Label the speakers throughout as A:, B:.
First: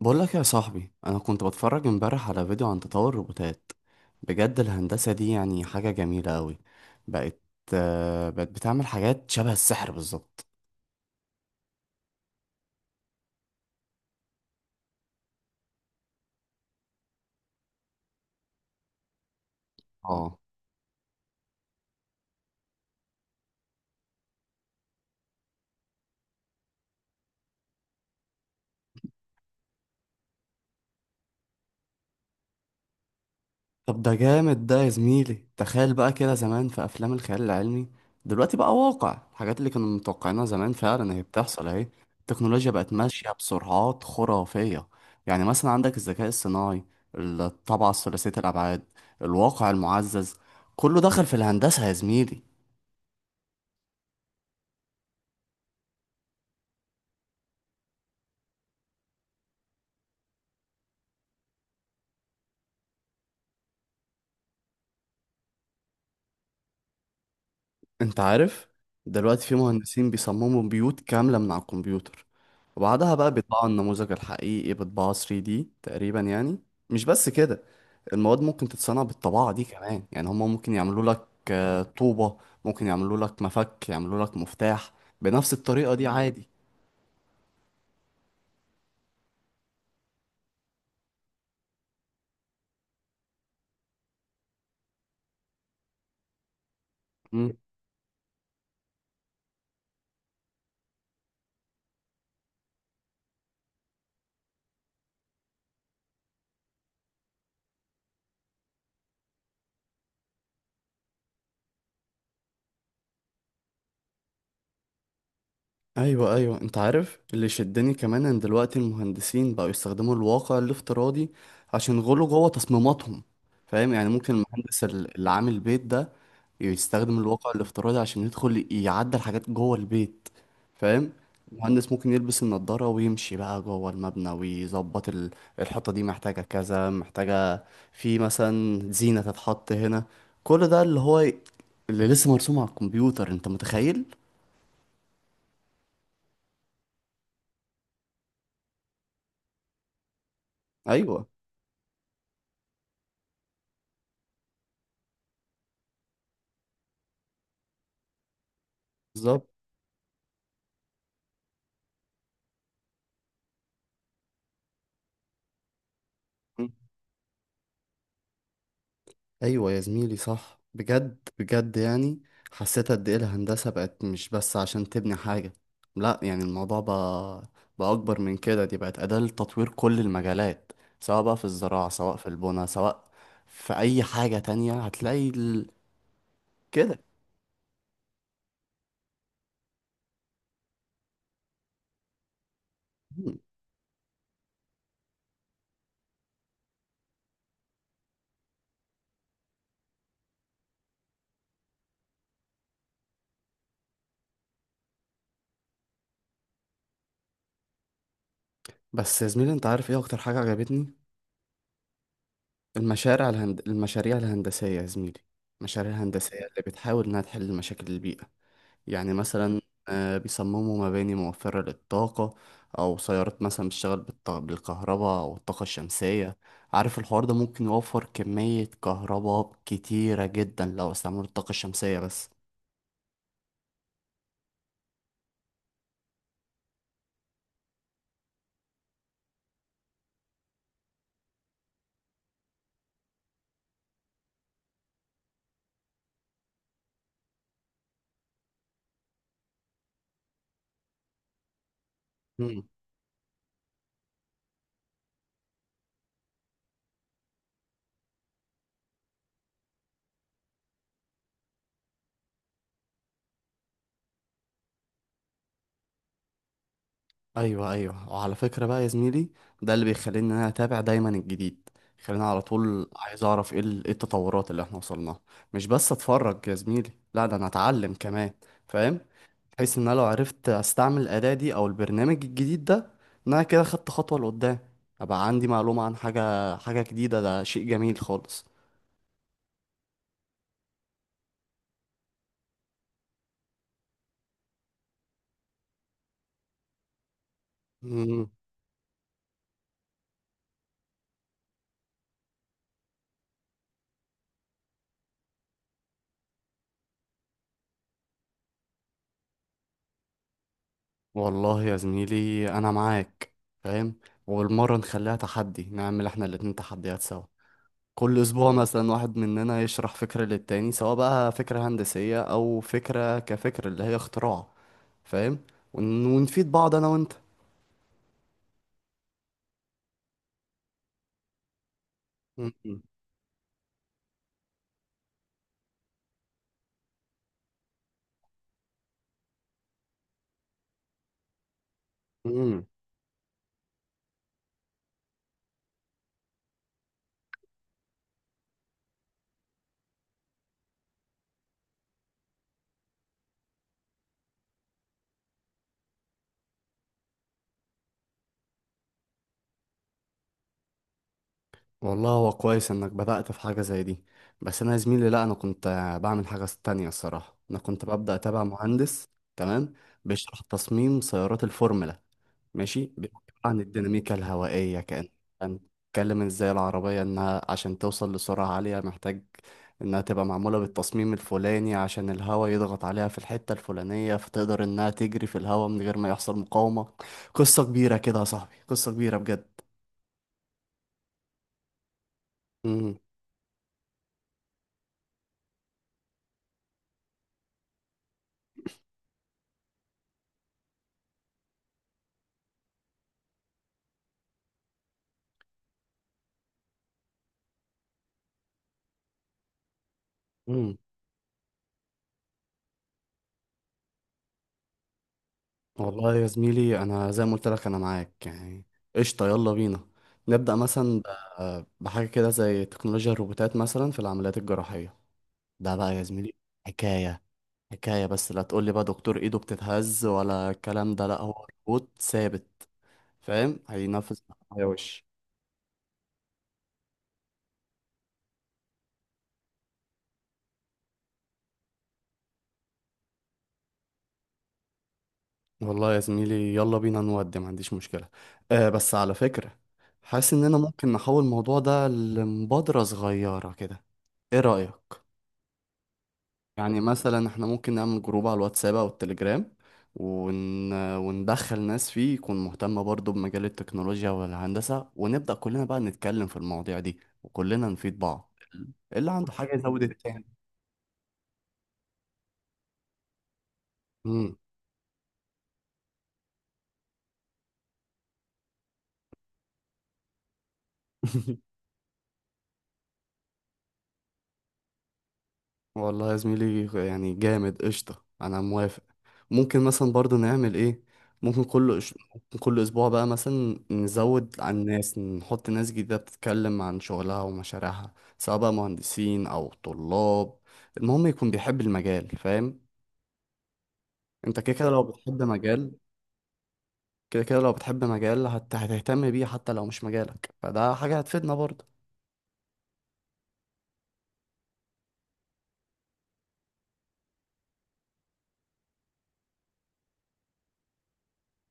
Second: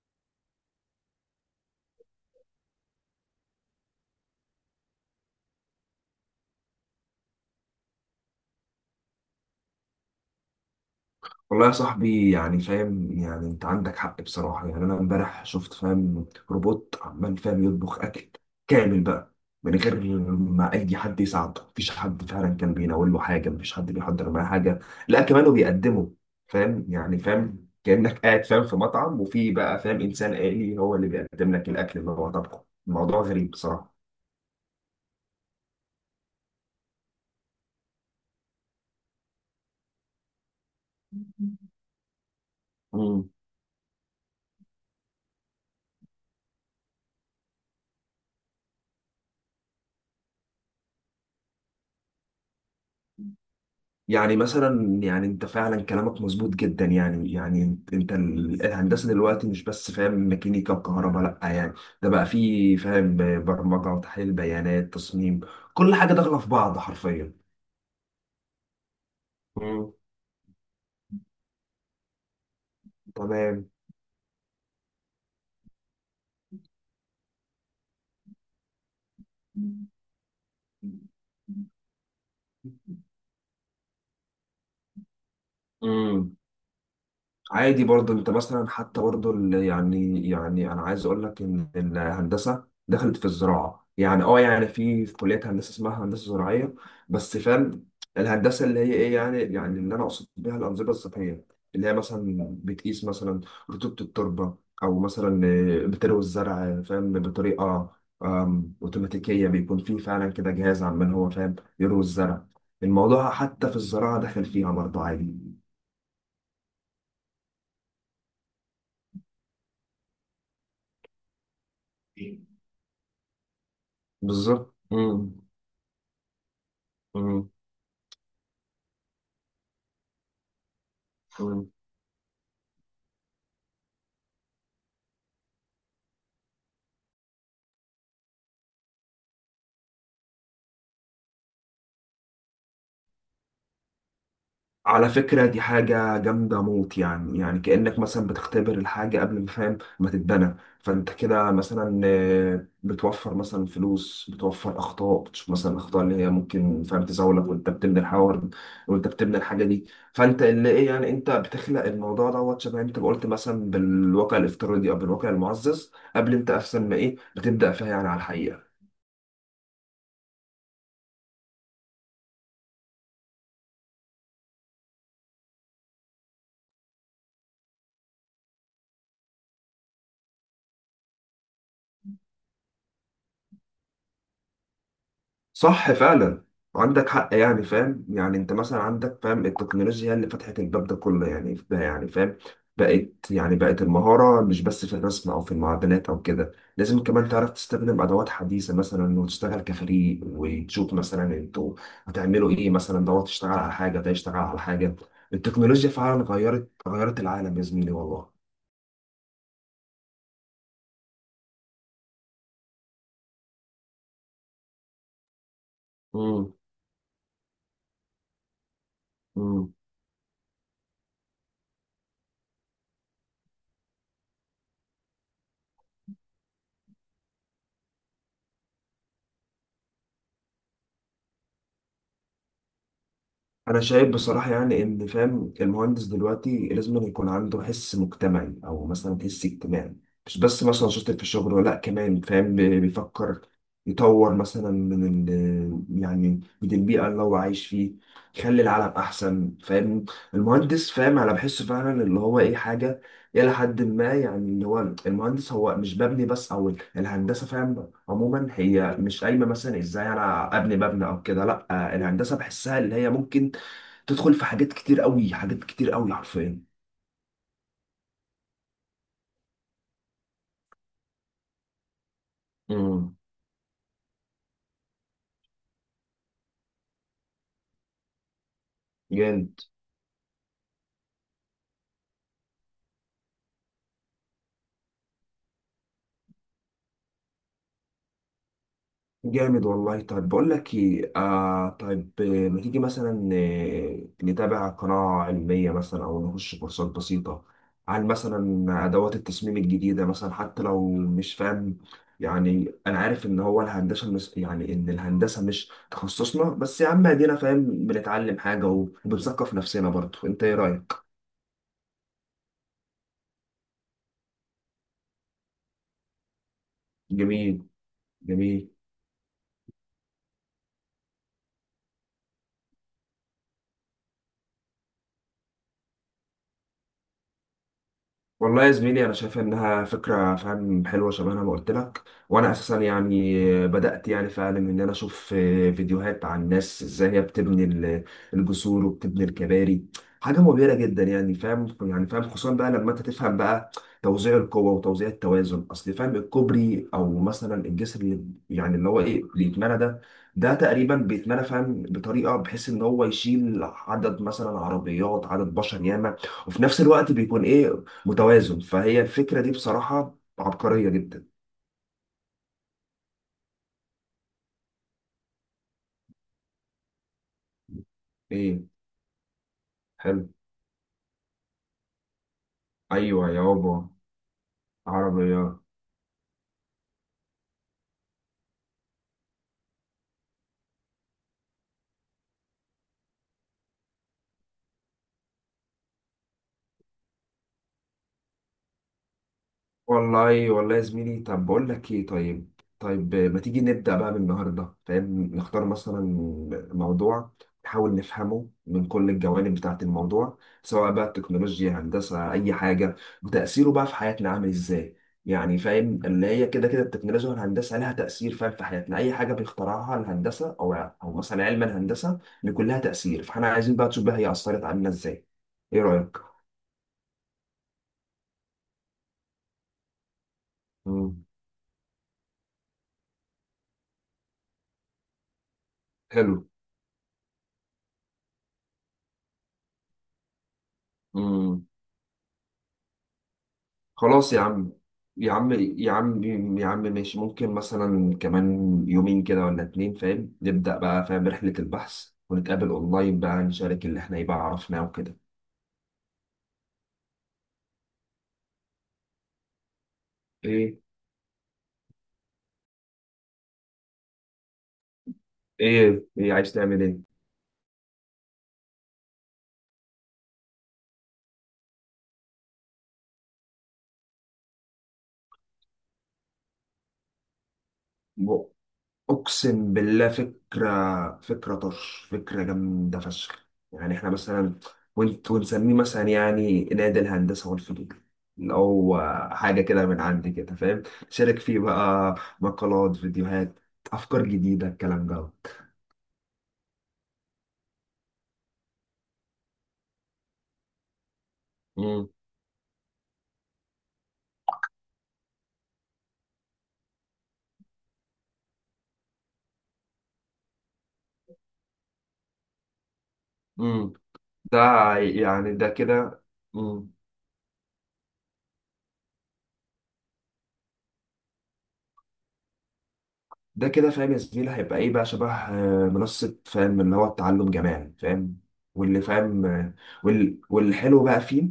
A: بقول لك يا صاحبي، انا كنت بتفرج امبارح على فيديو عن تطور الروبوتات. بجد الهندسة دي يعني حاجة جميلة قوي. بقت بقت بتعمل حاجات شبه السحر بالظبط.
B: والله يا صاحبي، يعني فاهم يعني انت عندك حق بصراحة. يعني انا امبارح شفت فاهم روبوت عمال فاهم يطبخ اكل كامل بقى من غير
A: اه،
B: ما اي حد يساعده. مفيش حد فعلا كان بيناول له حاجة، مفيش حد بيحضر معاه حاجة، لا كمان وبيقدمه. فاهم يعني فاهم كأنك قاعد فاهم في مطعم، وفي بقى فاهم انسان آلي هو اللي بيقدم لك الاكل اللي هو طبخه. الموضوع غريب بصراحة.
A: طب ده جامد ده يا زميلي. تخيل بقى كده زمان في افلام الخيال العلمي، دلوقتي بقى واقع. الحاجات اللي كانوا متوقعينها زمان فعلا هي بتحصل اهي. التكنولوجيا بقت ماشية بسرعات خرافية. يعني مثلا عندك الذكاء الصناعي، الطابعة الثلاثية الابعاد، الواقع المعزز، كله دخل في الهندسة يا زميلي.
B: يعني مثلا يعني انت فعلا كلامك مظبوط جدا. يعني انت الهندسه دلوقتي مش بس فاهم ميكانيكا وكهرباء، لا يعني ده بقى فيه فاهم برمجه وتحليل بيانات تصميم، كل حاجه داخله في بعض حرفيا.
A: انت عارف دلوقتي في
B: مم.
A: مهندسين بيصمموا بيوت كاملة من على الكمبيوتر، وبعدها بقى
B: تمام.
A: بيطبعوا النموذج الحقيقي بطباعة 3D تقريبا يعني. مش بس كده، المواد ممكن تتصنع بالطباعة دي كمان. يعني هما ممكن يعملوا لك طوبة، ممكن يعملوا لك مفك، يعملوا لك مفتاح بنفس الطريقة دي
B: مم.
A: عادي.
B: عادي برضه انت مثلا حتى برضه يعني يعني انا عايز اقول لك ان الهندسه دخلت في الزراعه. يعني اه يعني في في كليه هندسه اسمها هندسه زراعيه، بس فاهم الهندسه اللي هي ايه. يعني يعني اللي انا اقصد بيها الانظمه الصحيه، اللي هي مثلا بتقيس مثلا رطوبه التربه، او مثلا بتروي الزرع فاهم بطريقه اوتوماتيكيه. بيكون في فعلا كده جهاز عمال هو فاهم يروي الزرع. الموضوع حتى في الزراعه دخل فيها برضه عادي.
A: ايوه ايوه، انت عارف اللي شدني كمان ان دلوقتي المهندسين بقوا يستخدموا الواقع الافتراضي عشان يغلوا جوه تصميماتهم. فاهم يعني ممكن
B: بالظبط.
A: المهندس اللي
B: مم.
A: عامل بيت ده يستخدم الواقع
B: مم.
A: الافتراضي عشان يدخل يعدل حاجات جوه البيت. فاهم،
B: مم.
A: المهندس ممكن يلبس النضارة ويمشي بقى جوه المبنى ويظبط الحيطة دي محتاجة كذا، محتاجة في مثلا زينة تتحط هنا. كل ده اللي هو اللي لسه مرسوم على الكمبيوتر، انت متخيل.
B: على فكرة دي حاجة جامدة موت. يعني يعني كأنك مثلا بتختبر الحاجة قبل ما فاهم ما تتبنى. فأنت
A: ايوه
B: كده مثلا بتوفر مثلا فلوس، بتوفر أخطاء، بتشوف مثلا الأخطاء اللي هي ممكن فاهم تزاولك وأنت بتبني الحوار وأنت بتبني
A: بالظبط.
B: الحاجة دي. فأنت اللي إيه، يعني أنت بتخلق الموضوع دوت، شبه أنت ما قلت مثلا بالواقع الافتراضي أو بالواقع المعزز قبل أنت أصلا ما إيه بتبدأ فيها يعني على الحقيقة.
A: ايوه يا زميلي، صح بجد بجد يعني. حسيت قد ايه الهندسه بقت مش بس عشان تبني حاجه. لا يعني الموضوع بقى اكبر من كده. دي بقت اداه لتطوير كل المجالات، سواء بقى في الزراعه، سواء في البنى، سواء في اي حاجه تانية هتلاقي
B: صح فعلا،
A: كده.
B: عندك حق. يعني فاهم يعني انت مثلا عندك فاهم التكنولوجيا هي اللي فتحت الباب ده كله. يعني يعني فاهم بقت،
A: مم.
B: يعني بقت المهارة مش بس في الرسم او في المعدنات او كده. لازم كمان تعرف تستخدم ادوات حديثة مثلا وتشتغل كفريق وتشوف مثلا انتوا هتعملوا ايه مثلا. دوت تشتغل على حاجة، ده يشتغل على حاجة. التكنولوجيا فعلا غيرت العالم يا زميلي والله.
A: بس يا زميلي، انت عارف ايه اكتر حاجه عجبتني؟ المشاريع الهندسيه يا زميلي، المشاريع الهندسيه اللي بتحاول انها تحل مشاكل البيئه. يعني مثلا
B: امم
A: بيصمموا مباني موفرة للطاقة، أو سيارات مثلا بتشتغل بالكهرباء أو الطاقة الشمسية. عارف الحوار ده ممكن يوفر كمية كهرباء كتيرة جدا لو استعملوا الطاقة الشمسية بس.
B: انا شايف بصراحه يعني ان فاهم المهندس دلوقتي لازم أن يكون عنده حس مجتمعي او مثلا حس اجتماعي. مش بس مثلا شاطر في الشغل، ولا كمان فاهم بيفكر يطور مثلا من ال يعني من البيئه اللي هو عايش فيه، يخلي العالم احسن. فاهم المهندس فاهم انا بحسه فعلا اللي هو ايه
A: مم.
B: حاجه الى حد ما. يعني اللي هو المهندس هو مش ببني بس، او الهندسه فاهم عموما هي مش قايمه مثلا ازاي انا ابني مبنى او كده، لا الهندسه بحسها اللي هي ممكن تدخل في حاجات كتير قوي، حاجات كتير قوي حرفيا.
A: أيوه أيوه، وعلى فكرة بقى يا زميلي، ده اللي بيخليني إن أنا أتابع دايما الجديد. خليني على طول
B: امم
A: عايز أعرف إيه إيه التطورات اللي إحنا وصلناها. مش بس أتفرج يا زميلي، لا ده أنا أتعلم كمان. فاهم،
B: جامد.
A: بحيث ان انا لو عرفت استعمل الاداة دي او البرنامج الجديد ده، ان انا كده خدت خطوة لقدام، ابقى عندي معلومة عن حاجة، حاجة جديدة. ده شيء جميل خالص.
B: جامد والله. طيب بقول لك ايه، آه طيب، ما تيجي مثلا نتابع قناة علمية مثلا او نخش كورسات بسيطة عن
A: مم.
B: مثلا ادوات التصميم الجديدة مثلا، حتى لو مش فاهم. يعني انا عارف ان هو الهندسة مش، يعني ان الهندسة مش تخصصنا، بس يا عم ادينا فاهم بنتعلم حاجة وبنثقف نفسنا برضه. انت ايه رأيك؟
A: والله يا زميلي انا معاك. فاهم، والمرة نخليها تحدي، نعمل احنا الاتنين تحديات سوا.
B: جميل.
A: كل اسبوع
B: جميل.
A: مثلا واحد مننا يشرح فكرة للتاني، سواء بقى فكرة هندسية او فكرة كفكرة اللي هي اختراع. فاهم ونفيد بعض انا وانت.
B: والله يا زميلي انا شايف انها فكره فاهم حلوه، شبه انا ما قلت لك. وانا اساسا
A: مم.
B: يعني بدات يعني فعلا ان انا اشوف فيديوهات عن الناس ازاي هي بتبني الجسور وبتبني الكباري. حاجه مبهره جدا، يعني فاهم يعني فاهم خصوصا
A: مم.
B: بقى لما انت تفهم بقى توزيع القوه وتوزيع التوازن. اصل فاهم الكوبري او مثلا الجسر اللي يعني اللي هو ايه اللي يتمنى ده، ده تقريبا بيتمنى فاهم بطريقه بحيث ان هو يشيل عدد مثلا عربيات، عدد بشر ياما، وفي نفس الوقت بيكون ايه، متوازن. فهي الفكرة دي بصراحة عبقرية جدا.
A: والله هو كويس انك بدأت في حاجة زي دي. بس انا يا زميلي لا، انا كنت بعمل حاجة تانية. الصراحة انا كنت ببدأ اتابع
B: ايه،
A: مهندس. تمام،
B: حلو.
A: بيشرح تصميم سيارات الفورمولا. ماشي،
B: ايوه
A: بيحكي عن
B: يابا،
A: الديناميكا الهوائية كأن
B: عربيات.
A: كان اتكلم ازاي العربية انها عشان توصل لسرعة عالية محتاج انها تبقى معمولة بالتصميم الفلاني عشان الهواء يضغط عليها في الحتة الفلانية فتقدر انها تجري في الهواء من غير ما يحصل مقاومة. قصة كبيرة كده يا صاحبي، قصة كبيرة بجد.
B: والله والله يا زميلي، طب بقول لك ايه، طيب
A: امم.
B: طيب، ما تيجي نبدأ بقى من النهارده فاهم نختار مثلا موضوع، نحاول نفهمه من كل الجوانب بتاعة الموضوع، سواء بقى التكنولوجيا، هندسة، أي حاجة، وتأثيره بقى في حياتنا عامل ازاي. يعني فاهم اللي هي كده كده التكنولوجيا والهندسة لها تأثير فاهم في حياتنا، أي حاجة بيخترعها الهندسة، أو
A: امم.
B: أو مثلا علم الهندسة بيكون لها تأثير. فاحنا عايزين بقى تشوف بقى هي أثرت علينا ازاي. إيه
A: والله
B: رأيك؟
A: يا زميلي، انا زي ما قلت لك انا معاك يعني. قشطه، يلا بينا نبدا مثلا
B: مم.
A: بحاجه كده زي تكنولوجيا الروبوتات مثلا في العمليات الجراحيه. ده بقى يا زميلي
B: حلو.
A: حكايه، حكايه. بس لا تقول لي بقى دكتور ايده بتتهز ولا الكلام ده، لا هو
B: مم.
A: روبوت ثابت. فاهم، هينفذ
B: خلاص يا
A: يا
B: عم.
A: وش.
B: يا عم، يا عم، يا عم ماشي. ممكن مثلا كمان يومين كده ولا اتنين فاهم نبدأ بقى فاهم رحلة البحث ونتقابل اونلاين بقى، نشارك اللي احنا يبقى عرفناه وكده.
A: والله يا زميلي يلا بينا نودي، ما عنديش مشكله. آه بس على فكره، حاسس اننا
B: ايه.
A: ممكن نحول الموضوع ده لمبادره صغيره كده. ايه رايك؟
B: ايه. ايه عايز
A: يعني
B: تعمل
A: مثلا احنا ممكن نعمل جروب على الواتساب او التليجرام، وندخل ناس فيه يكون مهتمة برضو بمجال التكنولوجيا والهندسة، ونبدأ كلنا بقى نتكلم في المواضيع دي وكلنا نفيد بعض.
B: ايه.
A: اللي عنده حاجة
B: اقسم
A: يزود
B: بالله
A: التاني.
B: فكره، فكره طرش، فكره جامده فشخ. يعني احنا
A: مم.
B: مثلا، ونت ونسميه مثلا يعني نادي الهندسه والفنون، اللي هو حاجه كده من عندي كده فاهم. شارك فيه بقى مقالات، فيديوهات، افكار جديده، الكلام ده.
A: والله يا زميلي يعني جامد. قشطة أنا موافق. ممكن مثلا برضو نعمل إيه، ممكن
B: امم
A: ممكن كل أسبوع بقى مثلا نزود عن الناس، نحط ناس جديدة بتتكلم عن شغلها ومشاريعها، سواء بقى مهندسين أو طلاب. المهم يكون بيحب المجال. فاهم،
B: امم
A: أنت كده
B: ده
A: كده لو بتحب
B: يعني ده
A: مجال،
B: كده. امم
A: كده كده لو بتحب مجال هتهتم بيه حتى لو مش مجالك، فده حاجة هتفيدنا برضو.
B: ده كده فاهم يا زميلي هيبقى ايه بقى شبه منصه فاهم اللي هو التعلم جماعي فاهم. واللي فاهم والحلو بقى فيه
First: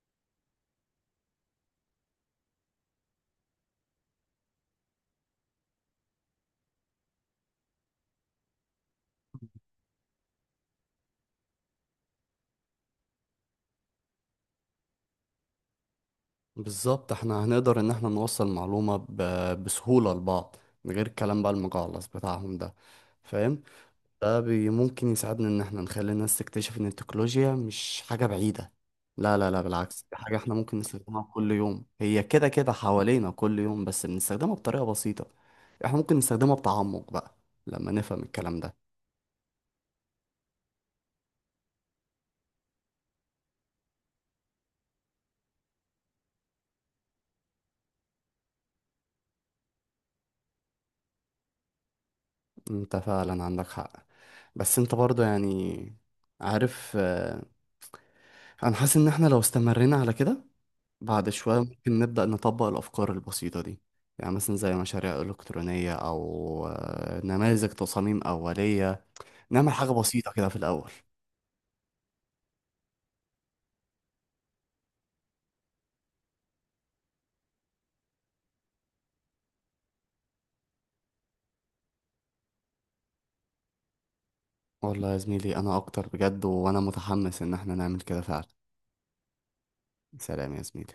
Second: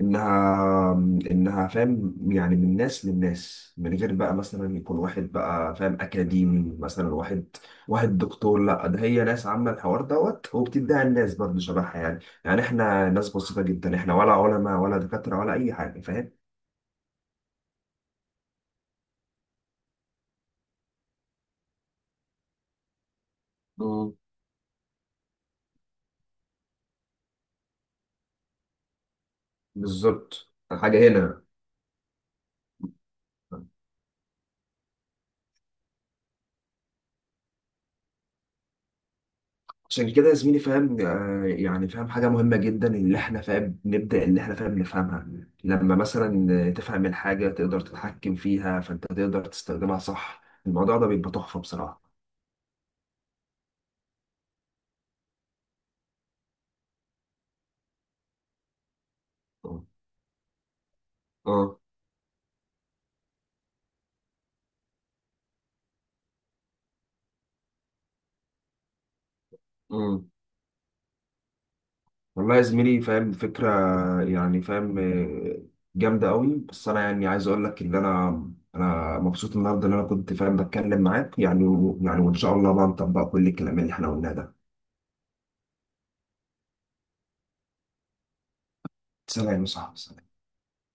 B: انها، انها فاهم يعني من ناس للناس، من غير بقى مثلا يكون واحد بقى فاهم اكاديمي مثلا، واحد، واحد دكتور، لا ده هي ناس عامه الحوار دوت، وبتديها الناس برضه شبهها يعني. يعني احنا ناس بسيطه جدا احنا، ولا علماء ولا دكاتره ولا اي حاجه فاهم.
A: بالظبط، احنا هنقدر ان احنا نوصل معلومة بسهولة لبعض من غير الكلام بقى المجعلص بتاعهم ده. فاهم،
B: مم.
A: ده بي ممكن يساعدنا ان احنا نخلي الناس تكتشف ان التكنولوجيا مش حاجة بعيدة. لا لا لا، بالعكس، دي حاجة
B: بالظبط،
A: احنا ممكن
B: حاجه
A: نستخدمها
B: هنا.
A: كل يوم. هي كده كده حوالينا كل يوم بس بنستخدمها بطريقة بسيطة. احنا ممكن نستخدمها بتعمق بقى لما نفهم الكلام ده.
B: عشان كده يا زميلي فاهم يعني فاهم حاجة مهمة جدا اللي احنا فاهم نبدأ اللي احنا فاهم نفهمها. لما مثلا تفهم الحاجة تقدر تتحكم فيها، فانت تقدر تستخدمها صح. الموضوع ده بيبقى تحفة بصراحة.
A: انت فعلا عندك حق. بس انت برضه يعني عارف انا حاسس ان احنا لو
B: اه.
A: استمرينا على كده، بعد شوية
B: اه.
A: ممكن نبدأ نطبق الأفكار البسيطة دي. يعني مثلا زي مشاريع إلكترونية أو نماذج تصاميم أولية، نعمل حاجة
B: أمم.
A: بسيطة كده في الأول.
B: والله يا زميلي فاهم فكرة، يعني فاهم جامدة قوي. بس انا يعني عايز اقول لك ان انا، انا مبسوط النهارده ان انا كنت فاهم بتكلم معاك، يعني يعني وان شاء الله بقى نطبق كل الكلام اللي احنا قلناه ده.
A: والله يا زميلي أنا أكتر بجد، وأنا متحمس إن احنا نعمل كده فعلا.
B: سلام يا صاحبي، سلام.
A: سلام يا زميلي.